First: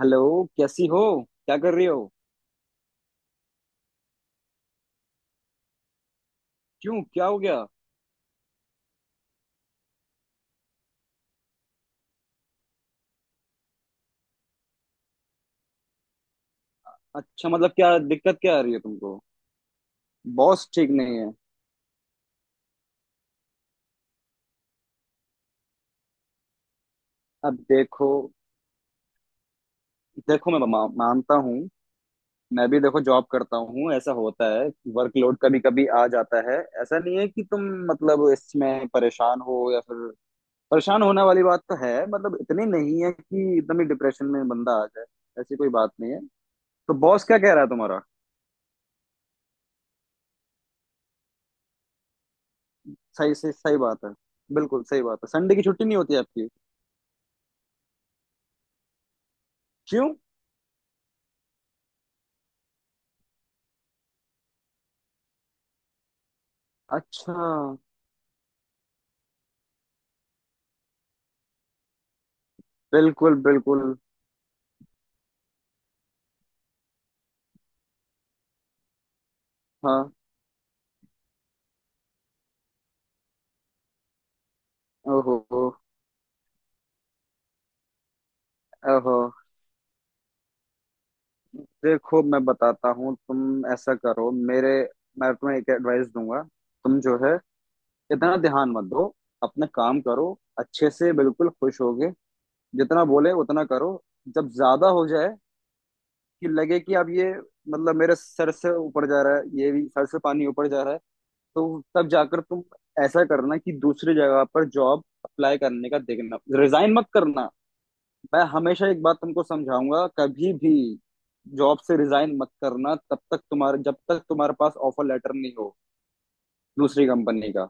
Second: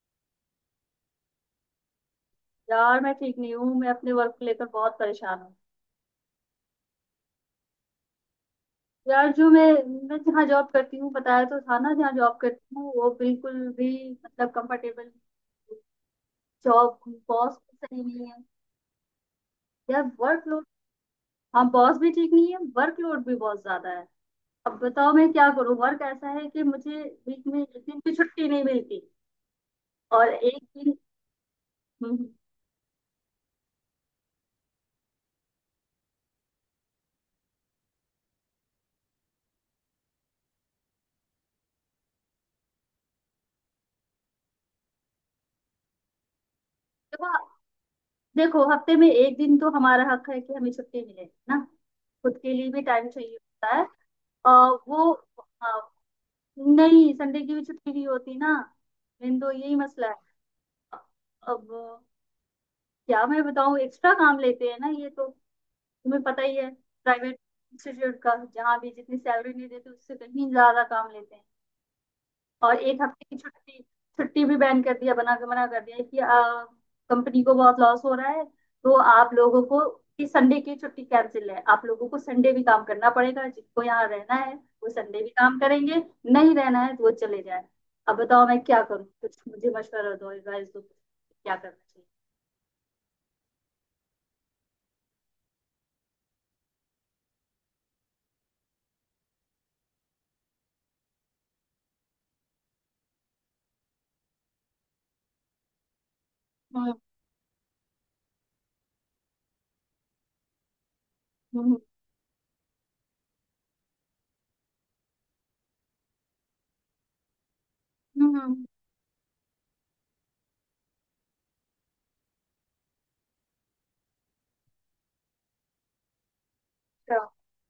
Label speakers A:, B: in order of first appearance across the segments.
A: Hello. कैसी हो? क्या कर रही हो?
B: यार मैं ठीक नहीं हूँ। मैं अपने वर्क को लेकर बहुत परेशान हूँ।
A: क्यों, क्या हो गया?
B: यार जो मैं जहाँ जॉब करती हूँ बताया तो था ना, जहाँ जॉब करती हूँ वो बिल्कुल भी मतलब कंफर्टेबल जॉब।
A: अच्छा,
B: बॉस
A: मतलब
B: भी
A: क्या
B: सही नहीं
A: दिक्कत
B: है,
A: क्या आ रही है तुमको?
B: यार वर्कलोड।
A: बॉस ठीक नहीं है?
B: हाँ, बॉस भी ठीक नहीं है, वर्कलोड भी बहुत ज्यादा है। अब बताओ मैं क्या करूँ, वर्क ऐसा है कि मुझे वीक
A: अब
B: में एक दिन
A: देखो,
B: की छुट्टी नहीं मिलती, और
A: देखो
B: एक
A: मैं मा,
B: दिन।
A: मानता हूँ।
B: हम्म, हम्म।
A: मैं भी देखो जॉब करता हूँ, ऐसा होता है। वर्कलोड कभी कभी आ जाता है। ऐसा नहीं है कि तुम मतलब इसमें परेशान हो या फिर, परेशान होने वाली बात तो है, मतलब इतनी नहीं है कि एकदम ही डिप्रेशन में बंदा आ जाए। ऐसी कोई बात नहीं है। तो बॉस क्या
B: देखो,
A: कह रहा है तुम्हारा?
B: देखो हफ्ते में एक दिन तो हमारा हक है कि हमें छुट्टी मिले ना। खुद के लिए भी टाइम चाहिए
A: सही सही
B: होता
A: सही
B: है।
A: बात है।
B: अ,
A: बिल्कुल सही
B: वो।
A: बात है। संडे की छुट्टी
B: अ,
A: नहीं होती आपकी?
B: नहीं, संडे की भी छुट्टी नहीं होती ना, मेन तो यही मसला
A: क्यों?
B: है। अब क्या मैं बताऊं, एक्स्ट्रा काम लेते हैं ना ये तो, तुम्हें पता ही है। प्राइवेट
A: अच्छा।
B: इंस्टीट्यूट का जहाँ भी, जितनी सैलरी नहीं देते उससे कहीं ज्यादा काम लेते हैं। और एक हफ्ते
A: बिल्कुल
B: की छुट्टी,
A: बिल्कुल।
B: छुट्टी भी बैन कर दिया, बना के मना कर दिया कि कंपनी को बहुत लॉस हो रहा है तो आप लोगों को,
A: हाँ।
B: कि संडे की छुट्टी कैंसिल है, आप लोगों को संडे भी काम करना पड़ेगा। जिनको यहाँ रहना है वो संडे भी काम
A: ओहो।
B: करेंगे, नहीं रहना है तो वो चले जाए। अब बताओ मैं क्या करूँ,
A: ओहो।
B: कुछ मुझे मशवरा दो, एडवाइस दो, क्या करना चाहिए।
A: देखो मैं बताता हूँ, तुम ऐसा करो, मेरे, मैं तुम्हें एक एडवाइस दूंगा। तुम जो है इतना ध्यान मत दो, अपना काम करो अच्छे से, बिल्कुल खुश होगे। जितना बोले उतना करो। जब ज्यादा हो जाए कि लगे
B: हम्म,
A: कि अब ये मतलब मेरे सर से ऊपर जा रहा है, ये भी सर से पानी ऊपर जा रहा है, तो
B: हम्म।
A: तब जाकर तुम ऐसा करना कि दूसरी जगह पर जॉब अप्लाई करने का देखना। रिजाइन मत करना। मैं
B: हम्म।
A: हमेशा एक बात तुमको समझाऊंगा, कभी भी जॉब से रिजाइन मत करना तब तक तुम्हारे, जब तक तुम्हारे पास ऑफर लेटर नहीं हो दूसरी
B: अच्छा।
A: कंपनी का।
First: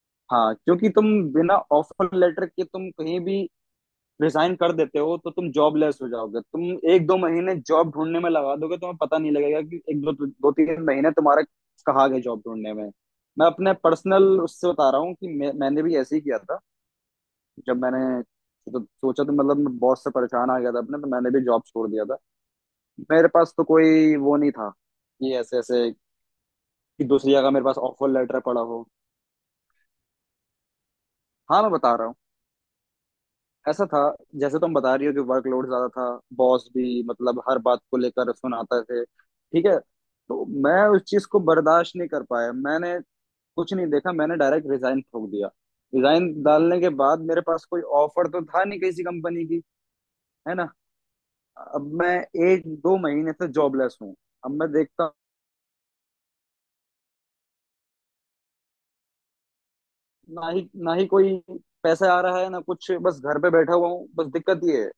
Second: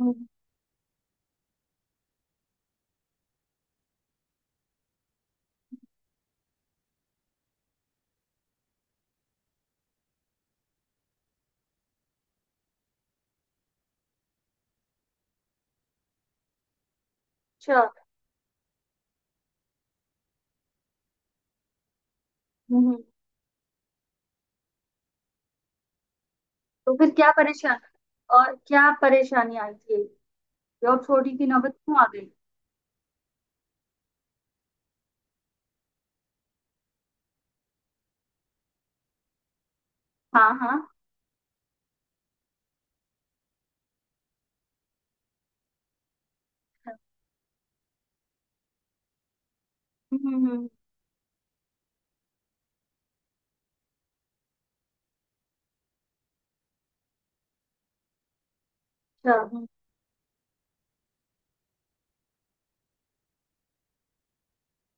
B: हम्म।
A: हाँ क्योंकि तुम बिना ऑफर लेटर के तुम कहीं भी रिजाइन कर देते हो तो तुम जॉबलेस हो जाओगे। तुम एक दो महीने जॉब ढूंढने में लगा दोगे, तुम्हें पता नहीं लगेगा कि एक दो दो तीन महीने तुम्हारा कहाँ गए जॉब ढूंढने में। मैं अपने पर्सनल उससे बता रहा हूँ कि मैंने भी ऐसे ही किया था।
B: अच्छा,
A: जब मैंने तो सोचा तो मतलब मैं बहुत से परेशान आ गया था अपने, तो मैंने भी जॉब छोड़ दिया था।
B: हम्म।
A: मेरे पास तो कोई वो नहीं था कि ऐसे ऐसे
B: तो
A: कि
B: फिर क्या
A: दूसरी जगह मेरे
B: परेशान
A: पास ऑफर लेटर
B: और
A: पड़ा हो।
B: क्या परेशानी आई थी, जॉब छोड़ी की
A: हाँ मैं
B: नौबत
A: बता
B: क्यों आ
A: रहा हूँ।
B: गई?
A: ऐसा था जैसे तुम बता रही हो कि वर्कलोड ज्यादा था, बॉस भी मतलब हर बात को लेकर सुनाते थे, ठीक है, तो
B: हाँ, हाँ।
A: मैं उस चीज को बर्दाश्त नहीं कर पाया। मैंने कुछ नहीं देखा, मैंने डायरेक्ट रिजाइन ठोक दिया। रिजाइन डालने के बाद मेरे पास कोई ऑफर तो था नहीं किसी कंपनी की,
B: हम्म,
A: है ना। अब मैं एक दो महीने से जॉबलेस हूँ। अब मैं देखता,
B: अच्छा।
A: ना ही कोई पैसा आ रहा है ना कुछ, बस घर पे बैठा हुआ हूँ, बस दिक्कत ये है।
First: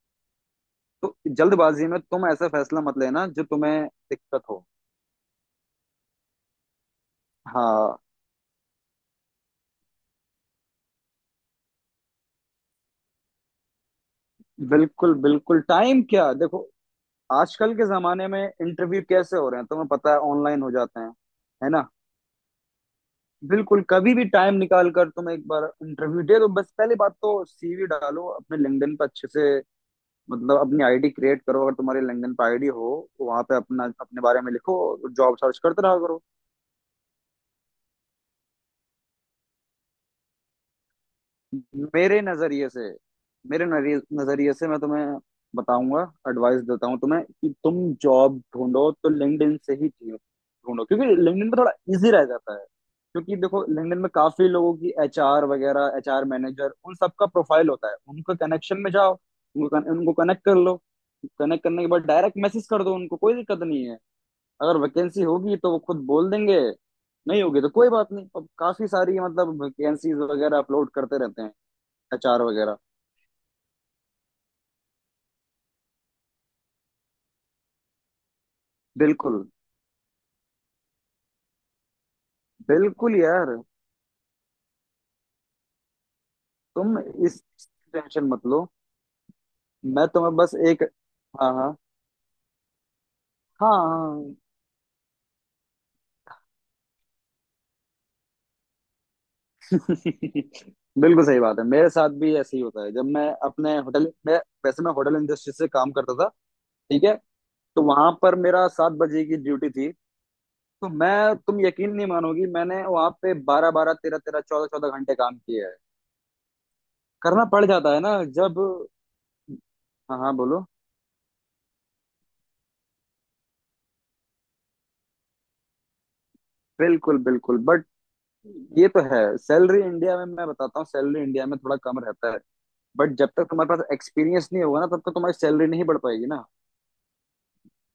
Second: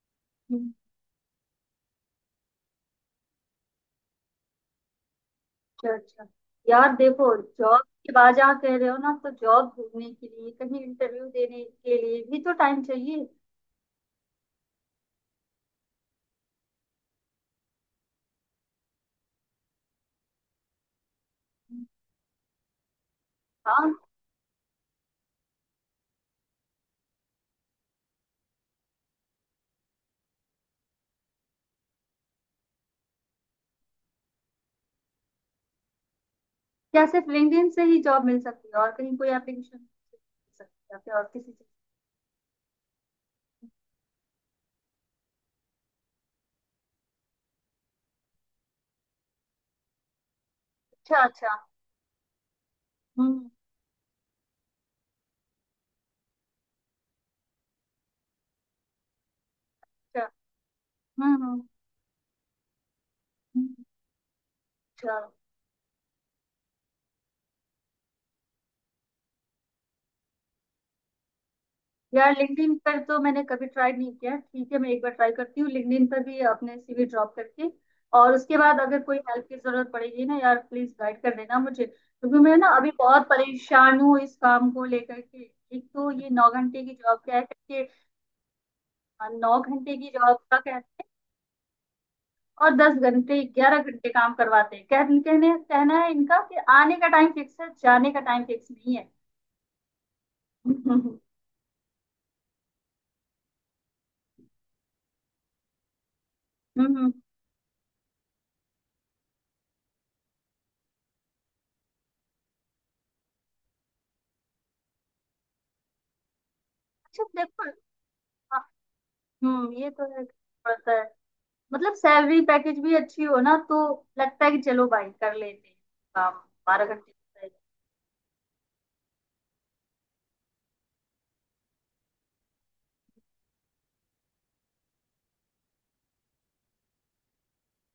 B: हम्म।
A: तो जल्दबाजी में तुम ऐसा फैसला मत लेना जो तुम्हें दिक्कत हो।
B: अच्छा, अच्छा। यार देखो जॉब
A: हाँ
B: की बात जहाँ कह रहे हो ना, तो जॉब ढूंढने के लिए कहीं इंटरव्यू देने के लिए भी तो टाइम चाहिए।
A: बिल्कुल बिल्कुल। टाइम क्या, देखो आजकल के जमाने में इंटरव्यू कैसे हो रहे हैं तुम्हें पता है? ऑनलाइन हो जाते हैं, है ना। बिल्कुल
B: हाँ।
A: कभी भी टाइम निकाल कर तुम एक बार इंटरव्यू दे दो। बस पहली बात तो सीवी डालो अपने लिंक्डइन पर अच्छे से, मतलब अपनी आईडी क्रिएट करो, अगर तुम्हारे लिंक्डइन पर आईडी हो वहां पे अपना अपने बारे में लिखो, जॉब सर्च करते रहा करो।
B: क्या सिर्फ लिंक्डइन से ही जॉब मिल सकती है, और कहीं कोई एप्लीकेशन मिल सकती है या फिर और किसी चीज?
A: मेरे नजरिए से, मेरे नजरिए से मैं तुम्हें बताऊंगा, एडवाइस देता हूँ तुम्हें कि तुम जॉब ढूंढो तो लिंक्डइन से ही ढूंढो, क्योंकि
B: अच्छा,
A: लिंक्डइन
B: अच्छा।
A: पे थोड़ा इजी रह जाता है। क्योंकि
B: हम्म।
A: देखो लिंक्डइन में काफी लोगों की एचआर वगैरह एचआर मैनेजर उन सबका प्रोफाइल होता है, उनका कनेक्शन में जाओ, उनको
B: अच्छा।
A: कनेक्ट कर लो।
B: हम्म,
A: कनेक्ट करने के बाद डायरेक्ट मैसेज कर दो उनको, कोई दिक्कत
B: हम्म।
A: नहीं है। अगर
B: अच्छा।
A: वैकेंसी होगी तो वो खुद बोल देंगे, नहीं होगी तो कोई बात नहीं। अब काफी सारी मतलब वैकेंसीज वगैरह अपलोड करते रहते हैं,
B: यार
A: अचार
B: लिंक्डइन
A: वगैरह।
B: पर तो मैंने कभी ट्राई नहीं किया। ठीक है, मैं एक बार ट्राई करती हूँ लिंक्डइन पर भी, अपने सीवी ड्रॉप करके। और उसके बाद अगर कोई
A: बिल्कुल
B: हेल्प की जरूरत पड़ेगी ना यार, प्लीज गाइड कर देना मुझे, क्योंकि मैं ना अभी
A: बिल्कुल
B: बहुत
A: यार।
B: परेशान हूँ इस काम को लेकर के। एक तो ये नौ घंटे की
A: तुम
B: जॉब क्या
A: इस
B: है करके।
A: टेंशन मत लो।
B: हाँ, नौ घंटे
A: मैं
B: की
A: तुम्हें
B: जॉब
A: बस
B: का
A: एक,
B: कहते हैं
A: हाँ हाँ।
B: और दस घंटे, ग्यारह घंटे काम
A: हाँ
B: करवाते हैं। कह कहने कहना है इनका कि आने का टाइम फिक्स है, जाने का टाइम फिक्स नहीं है। हम्म,
A: बिल्कुल सही बात है, मेरे साथ भी ऐसे ही होता है जब मैं अपने होटल मैं, वैसे मैं होटल इंडस्ट्री से काम करता था,
B: हम्म,
A: ठीक
B: हम्म।
A: है, तो वहां पर मेरा 7 बजे की ड्यूटी थी। तो मैं, तुम यकीन नहीं मानोगी, मैंने वहां पे 12 12 13 13 14 14 घंटे काम किए है।
B: अच्छा,
A: करना पड़
B: देखो।
A: जाता है ना जब।
B: हाँ, हम्म, ये तो
A: हाँ
B: है,
A: हाँ बोलो।
B: मतलब सैलरी पैकेज भी अच्छी हो ना तो लगता है कि चलो भाई कर लेते हैं काम, बारह घंटे
A: बिल्कुल
B: का है।
A: बिल्कुल बट ये तो है। सैलरी इंडिया में मैं बताता हूँ, सैलरी इंडिया में थोड़ा कम रहता है। बट जब तक तुम्हारे पास एक्सपीरियंस नहीं होगा ना, तब तक तुम्हारी सैलरी नहीं बढ़ पाएगी ना।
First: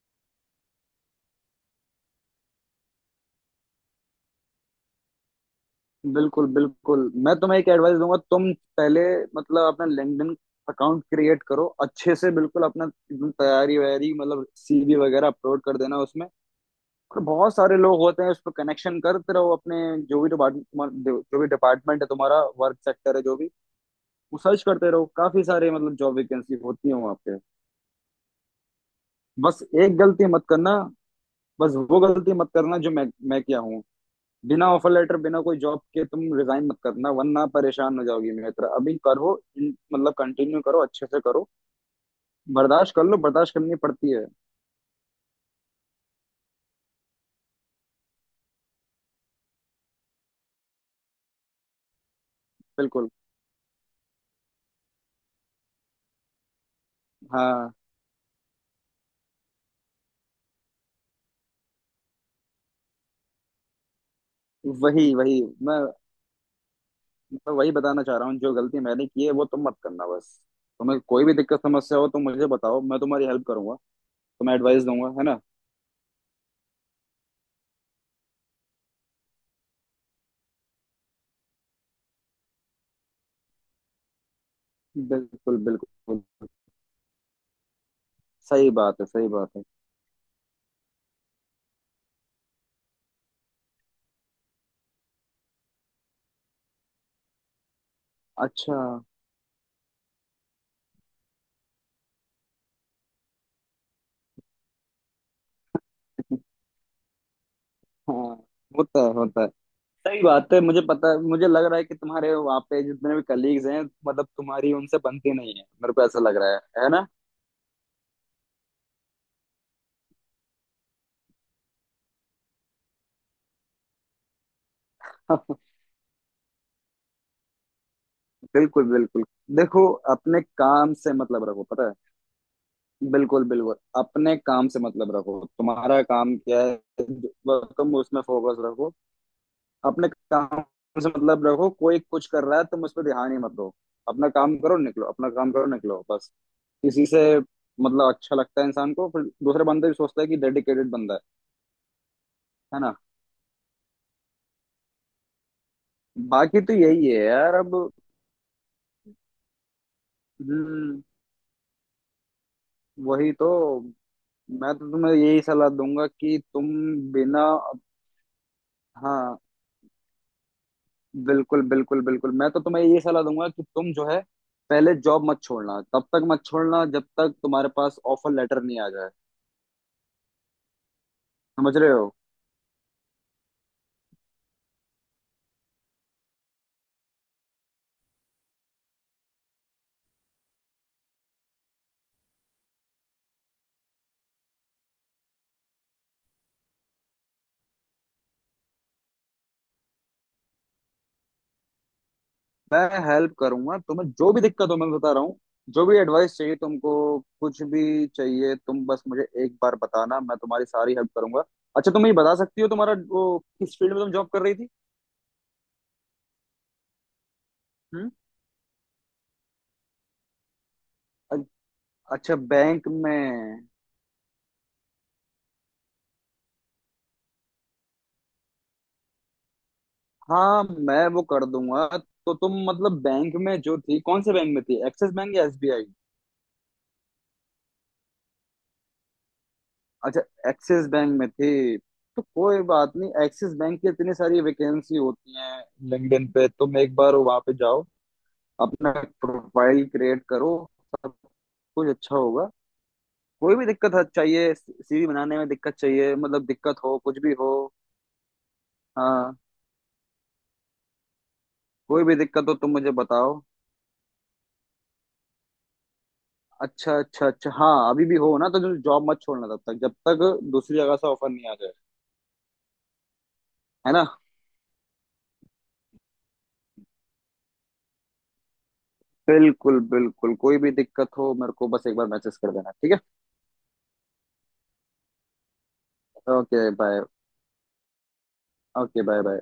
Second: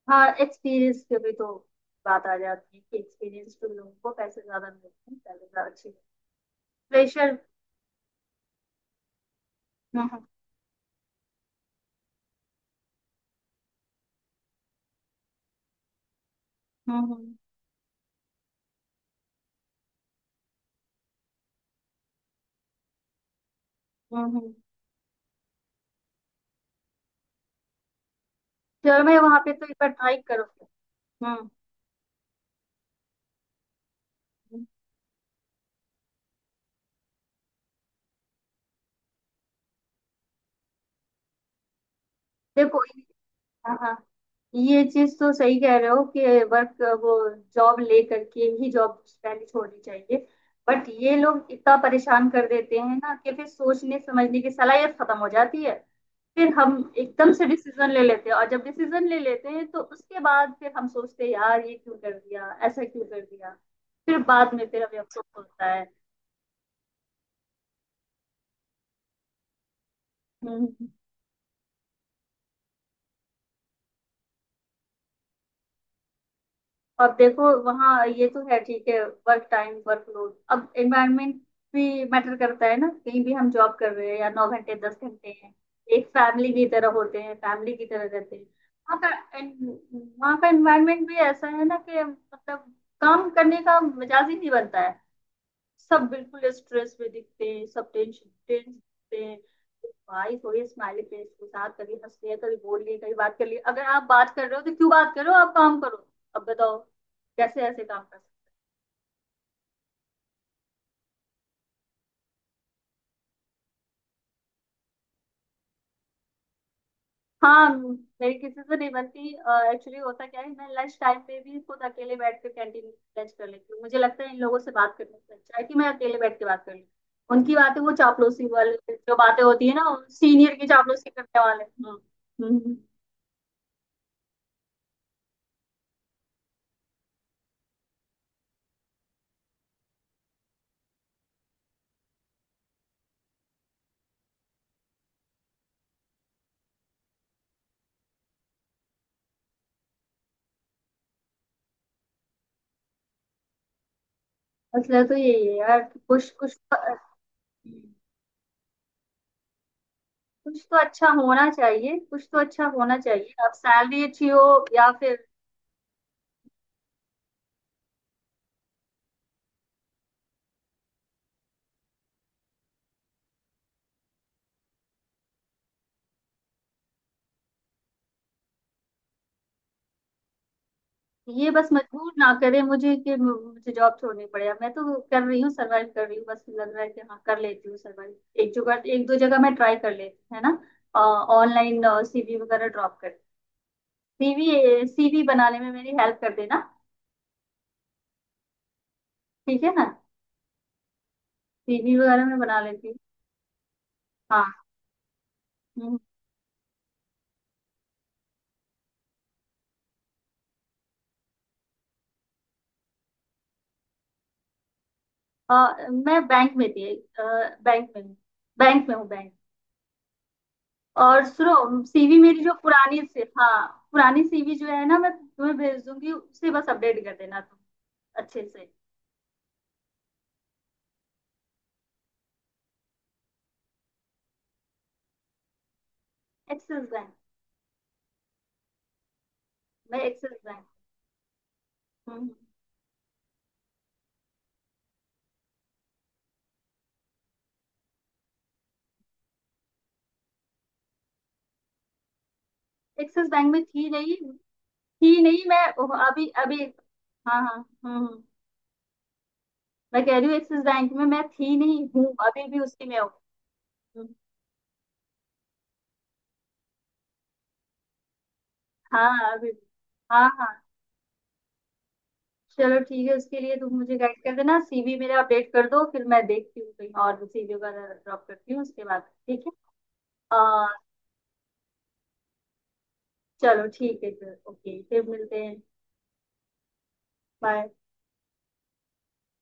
B: हाँ, एक्सपीरियंस पे भी तो बात आ जाती है कि एक्सपीरियंस तो लोगों को पैसे ज्यादा मिलते हैं, सैलरी ज्यादा अच्छी,
A: बिल्कुल बिल्कुल।
B: प्रेशर।
A: मैं तुम्हें एक एडवाइस दूंगा, तुम पहले मतलब अपना
B: हम्म, हम्म।
A: लिंक्डइन अकाउंट क्रिएट करो अच्छे से बिल्कुल। अपना एकदम तैयारी वैयारी मतलब सीवी वगैरह अपलोड कर देना उसमें,
B: हम्म,
A: और बहुत सारे लोग होते हैं उस पर, कनेक्शन करते रहो अपने जो भी डिपार्टमेंट, जो भी डिपार्टमेंट है तुम्हारा वर्क सेक्टर है जो भी, वो
B: हम्म।
A: सर्च करते रहो। काफी सारे मतलब जॉब वैकेंसी होती है वहाँ पे।
B: चलो, मैं वहां पे
A: बस
B: तो एक बार
A: एक
B: ट्राई
A: गलती मत
B: करूंगी।
A: करना,
B: हम्म।
A: बस वो गलती मत करना जो मैं किया हूँ।
B: हम्म।
A: बिना ऑफर लेटर बिना कोई जॉब के तुम रिजाइन मत करना, वरना परेशान हो जाओगी मित्र। अभी करो मतलब कंटिन्यू करो अच्छे से करो।
B: देखो।
A: बर्दाश्त कर लो, बर्दाश्त करनी
B: हाँ, हाँ।
A: पड़ती है।
B: ये चीज तो सही कह रहे हो कि वर्क, वो जॉब ले करके ही जॉब पहले छोड़नी चाहिए। बट ये लोग इतना परेशान कर देते हैं
A: बिल्कुल।
B: ना कि फिर सोचने समझने की सलाहियत खत्म हो जाती है। फिर हम एकदम से
A: हाँ।
B: डिसीजन ले लेते हैं, और जब डिसीजन ले लेते हैं तो उसके बाद फिर हम सोचते हैं यार ये क्यों कर दिया, ऐसा क्यों कर दिया। फिर बाद में फिर हमें
A: वही
B: अफसोस
A: वही,
B: होता
A: मैं
B: है।
A: मैं वही बताना चाह रहा हूँ, जो गलती मैंने की है वो तुम मत करना बस।
B: हम्म।
A: तुम्हें कोई भी दिक्कत समस्या हो तो मुझे बताओ, मैं तुम्हारी हेल्प करूंगा, तुम्हें एडवाइस दूंगा, है ना।
B: अब देखो वहाँ ये तो है, ठीक है। वर्क टाइम, वर्क लोड, अब एनवायरनमेंट भी मैटर करता है ना, कहीं भी हम जॉब कर रहे हैं या नौ घंटे, दस घंटे हैं।
A: बिल्कुल
B: एक
A: बिल्कुल।
B: फैमिली की तरह होते हैं, फैमिली की तरह रहते हैं।
A: सही बात
B: वहाँ
A: है सही
B: का
A: बात है।
B: एन- वहाँ का एनवायरनमेंट भी ऐसा है ना कि मतलब काम करने का मिजाज ही नहीं बनता है। सब बिल्कुल स्ट्रेस में दिखते हैं, सब टेंशन, टेंस
A: अच्छा।
B: दिखते हैं। भाई थोड़ी स्माइली फेस के साथ कभी हंस लिया, कभी बोल लिए, कभी बात कर लिए। अगर आप बात कर रहे हो तो क्यों बात करो, आप काम करो। अब बताओ कैसे ऐसे काम कर सकते।
A: हाँ होता है होता है। सही बात है, मुझे पता, मुझे लग रहा है कि तुम्हारे वहाँ पे जितने भी कलीग्स हैं मतलब तुम्हारी उनसे बनती नहीं है, मेरे को ऐसा लग रहा है ना।
B: हाँ, मेरी किसी से नहीं बनती, एक्चुअली होता क्या है, मैं लंच टाइम पे भी खुद अकेले बैठ कर कैंटीन में लंच कर लेती हूँ। मुझे लगता है इन लोगों से बात करने से अच्छा है कि मैं अकेले बैठ के बात कर लूँ। उनकी बातें, वो चापलूसी
A: बिल्कुल
B: वाले जो
A: बिल्कुल।
B: बातें होती है ना,
A: देखो अपने
B: सीनियर की
A: काम
B: चापलूसी
A: से
B: करने
A: मतलब
B: वाले।
A: रखो, पता
B: हम्म।
A: है।
B: हम्म, हम्म।
A: बिल्कुल बिल्कुल। अपने काम से मतलब रखो, तुम्हारा काम क्या है, तुम उसमें फोकस रखो, अपने काम से मतलब रखो। कोई कुछ कर रहा है तुम उस पर ध्यान ही मत दो। अपना काम करो निकलो, अपना काम करो निकलो बस। इसी से मतलब अच्छा लगता है इंसान को, फिर दूसरे बंदे भी सोचता है कि डेडिकेटेड बंदा है ना।
B: मसला तो यही है यार कि कुछ, कुछ
A: बाकी तो
B: तो,
A: यही है यार अब।
B: कुछ तो
A: हम्म
B: अच्छा होना चाहिए। कुछ तो अच्छा होना
A: वही
B: चाहिए,
A: तो,
B: अब सैलरी अच्छी हो
A: मैं तो
B: या
A: तुम्हें
B: फिर
A: यही सलाह दूंगा कि तुम बिना, हाँ बिल्कुल बिल्कुल बिल्कुल। मैं तो तुम्हें यही सलाह दूंगा कि तुम जो है पहले जॉब मत छोड़ना, तब तक मत छोड़ना जब तक तुम्हारे पास ऑफर लेटर नहीं आ जाए।
B: ये, बस
A: समझ रहे
B: मजबूर
A: हो।
B: ना करे मुझे कि मुझे जॉब छोड़नी पड़े। अब मैं तो कर रही हूँ, सरवाइव कर रही हूँ, बस लग रहा है कि हाँ कर लेती हूँ सरवाइव। एक जगह, एक दो जगह मैं ट्राई कर लेती हूँ, है ना। ऑनलाइन सीवी वगैरह ड्रॉप कर, सीवी, सीवी बनाने में मेरी हेल्प कर देना, ठीक है ना। सीवी वगैरह मैं बना
A: मैं
B: लेती हूँ।
A: हेल्प करूंगा तुम्हें, जो भी
B: हाँ।
A: दिक्कत हो मैं बता रहा हूँ, जो
B: हम्म।
A: भी एडवाइस चाहिए तुमको, कुछ भी चाहिए तुम बस मुझे एक बार बताना, मैं तुम्हारी सारी हेल्प करूंगा। अच्छा तुम ये बता सकती हो तुम्हारा वो किस फील्ड में तुम जॉब कर रही थी?
B: मैं बैंक में थी। अ, बैंक में
A: हम्म?
B: हूँ। बैंक में हूँ, बैंक। और
A: अ-
B: सुनो सीवी
A: अच्छा
B: मेरी जो
A: बैंक
B: पुरानी
A: में।
B: से, हाँ, पुरानी सीवी जो है ना, मैं तुम्हें भेज दूंगी, उसे बस अपडेट कर देना तुम अच्छे से।
A: हाँ मैं वो कर दूंगा। तो तुम मतलब बैंक में जो थी, कौन से बैंक में थी, एक्सिस बैंक या एसबीआई?
B: एक्सिस बैंक, मैं एक्सिस
A: अच्छा
B: बैंक।
A: एक्सिस बैंक में थी। तो
B: हम्म।
A: कोई बात नहीं, एक्सिस बैंक की इतनी सारी वैकेंसी होती हैं। लिंक्डइन पे तुम एक बार वहां पे जाओ, अपना प्रोफाइल क्रिएट करो, सब कुछ अच्छा होगा।
B: एक्सिस बैंक
A: कोई
B: में
A: भी
B: थी नहीं,
A: चाहिए, सीवी
B: थी
A: बनाने
B: नहीं
A: में
B: मैं,
A: दिक्कत चाहिए
B: अभी
A: मतलब
B: अभी।
A: दिक्कत हो कुछ भी
B: हाँ,
A: हो।
B: हाँ। हम्म,
A: हाँ,
B: मैं कह रही हूँ एक्सिस बैंक में मैं थी नहीं,
A: कोई
B: हूँ
A: भी दिक्कत
B: अभी
A: हो
B: भी,
A: तुम
B: उसी
A: मुझे
B: में हूँ।
A: बताओ।
B: हम्म।
A: अच्छा अच्छा अच्छा। हाँ अभी भी हो ना तो जॉब मत
B: हाँ,
A: छोड़ना,
B: अभी
A: तब
B: भी।
A: तक जब
B: हाँ,
A: तक
B: हाँ।
A: दूसरी जगह से ऑफर नहीं आ जाए,
B: चलो ठीक है, उसके लिए तुम
A: है
B: मुझे
A: ना।
B: गाइड कर देना। सीवी मेरा अपडेट कर दो, फिर मैं देखती हूँ कहीं और सीवी वगैरह ड्रॉप करती हूँ उसके बाद। ठीक है।
A: बिल्कुल बिल्कुल, कोई
B: आ,
A: भी दिक्कत हो मेरे को बस एक बार मैसेज कर देना, ठीक है।
B: चलो ठीक है फिर, ओके, फिर मिलते हैं।
A: Okay bye.
B: Bye.
A: Okay bye bye.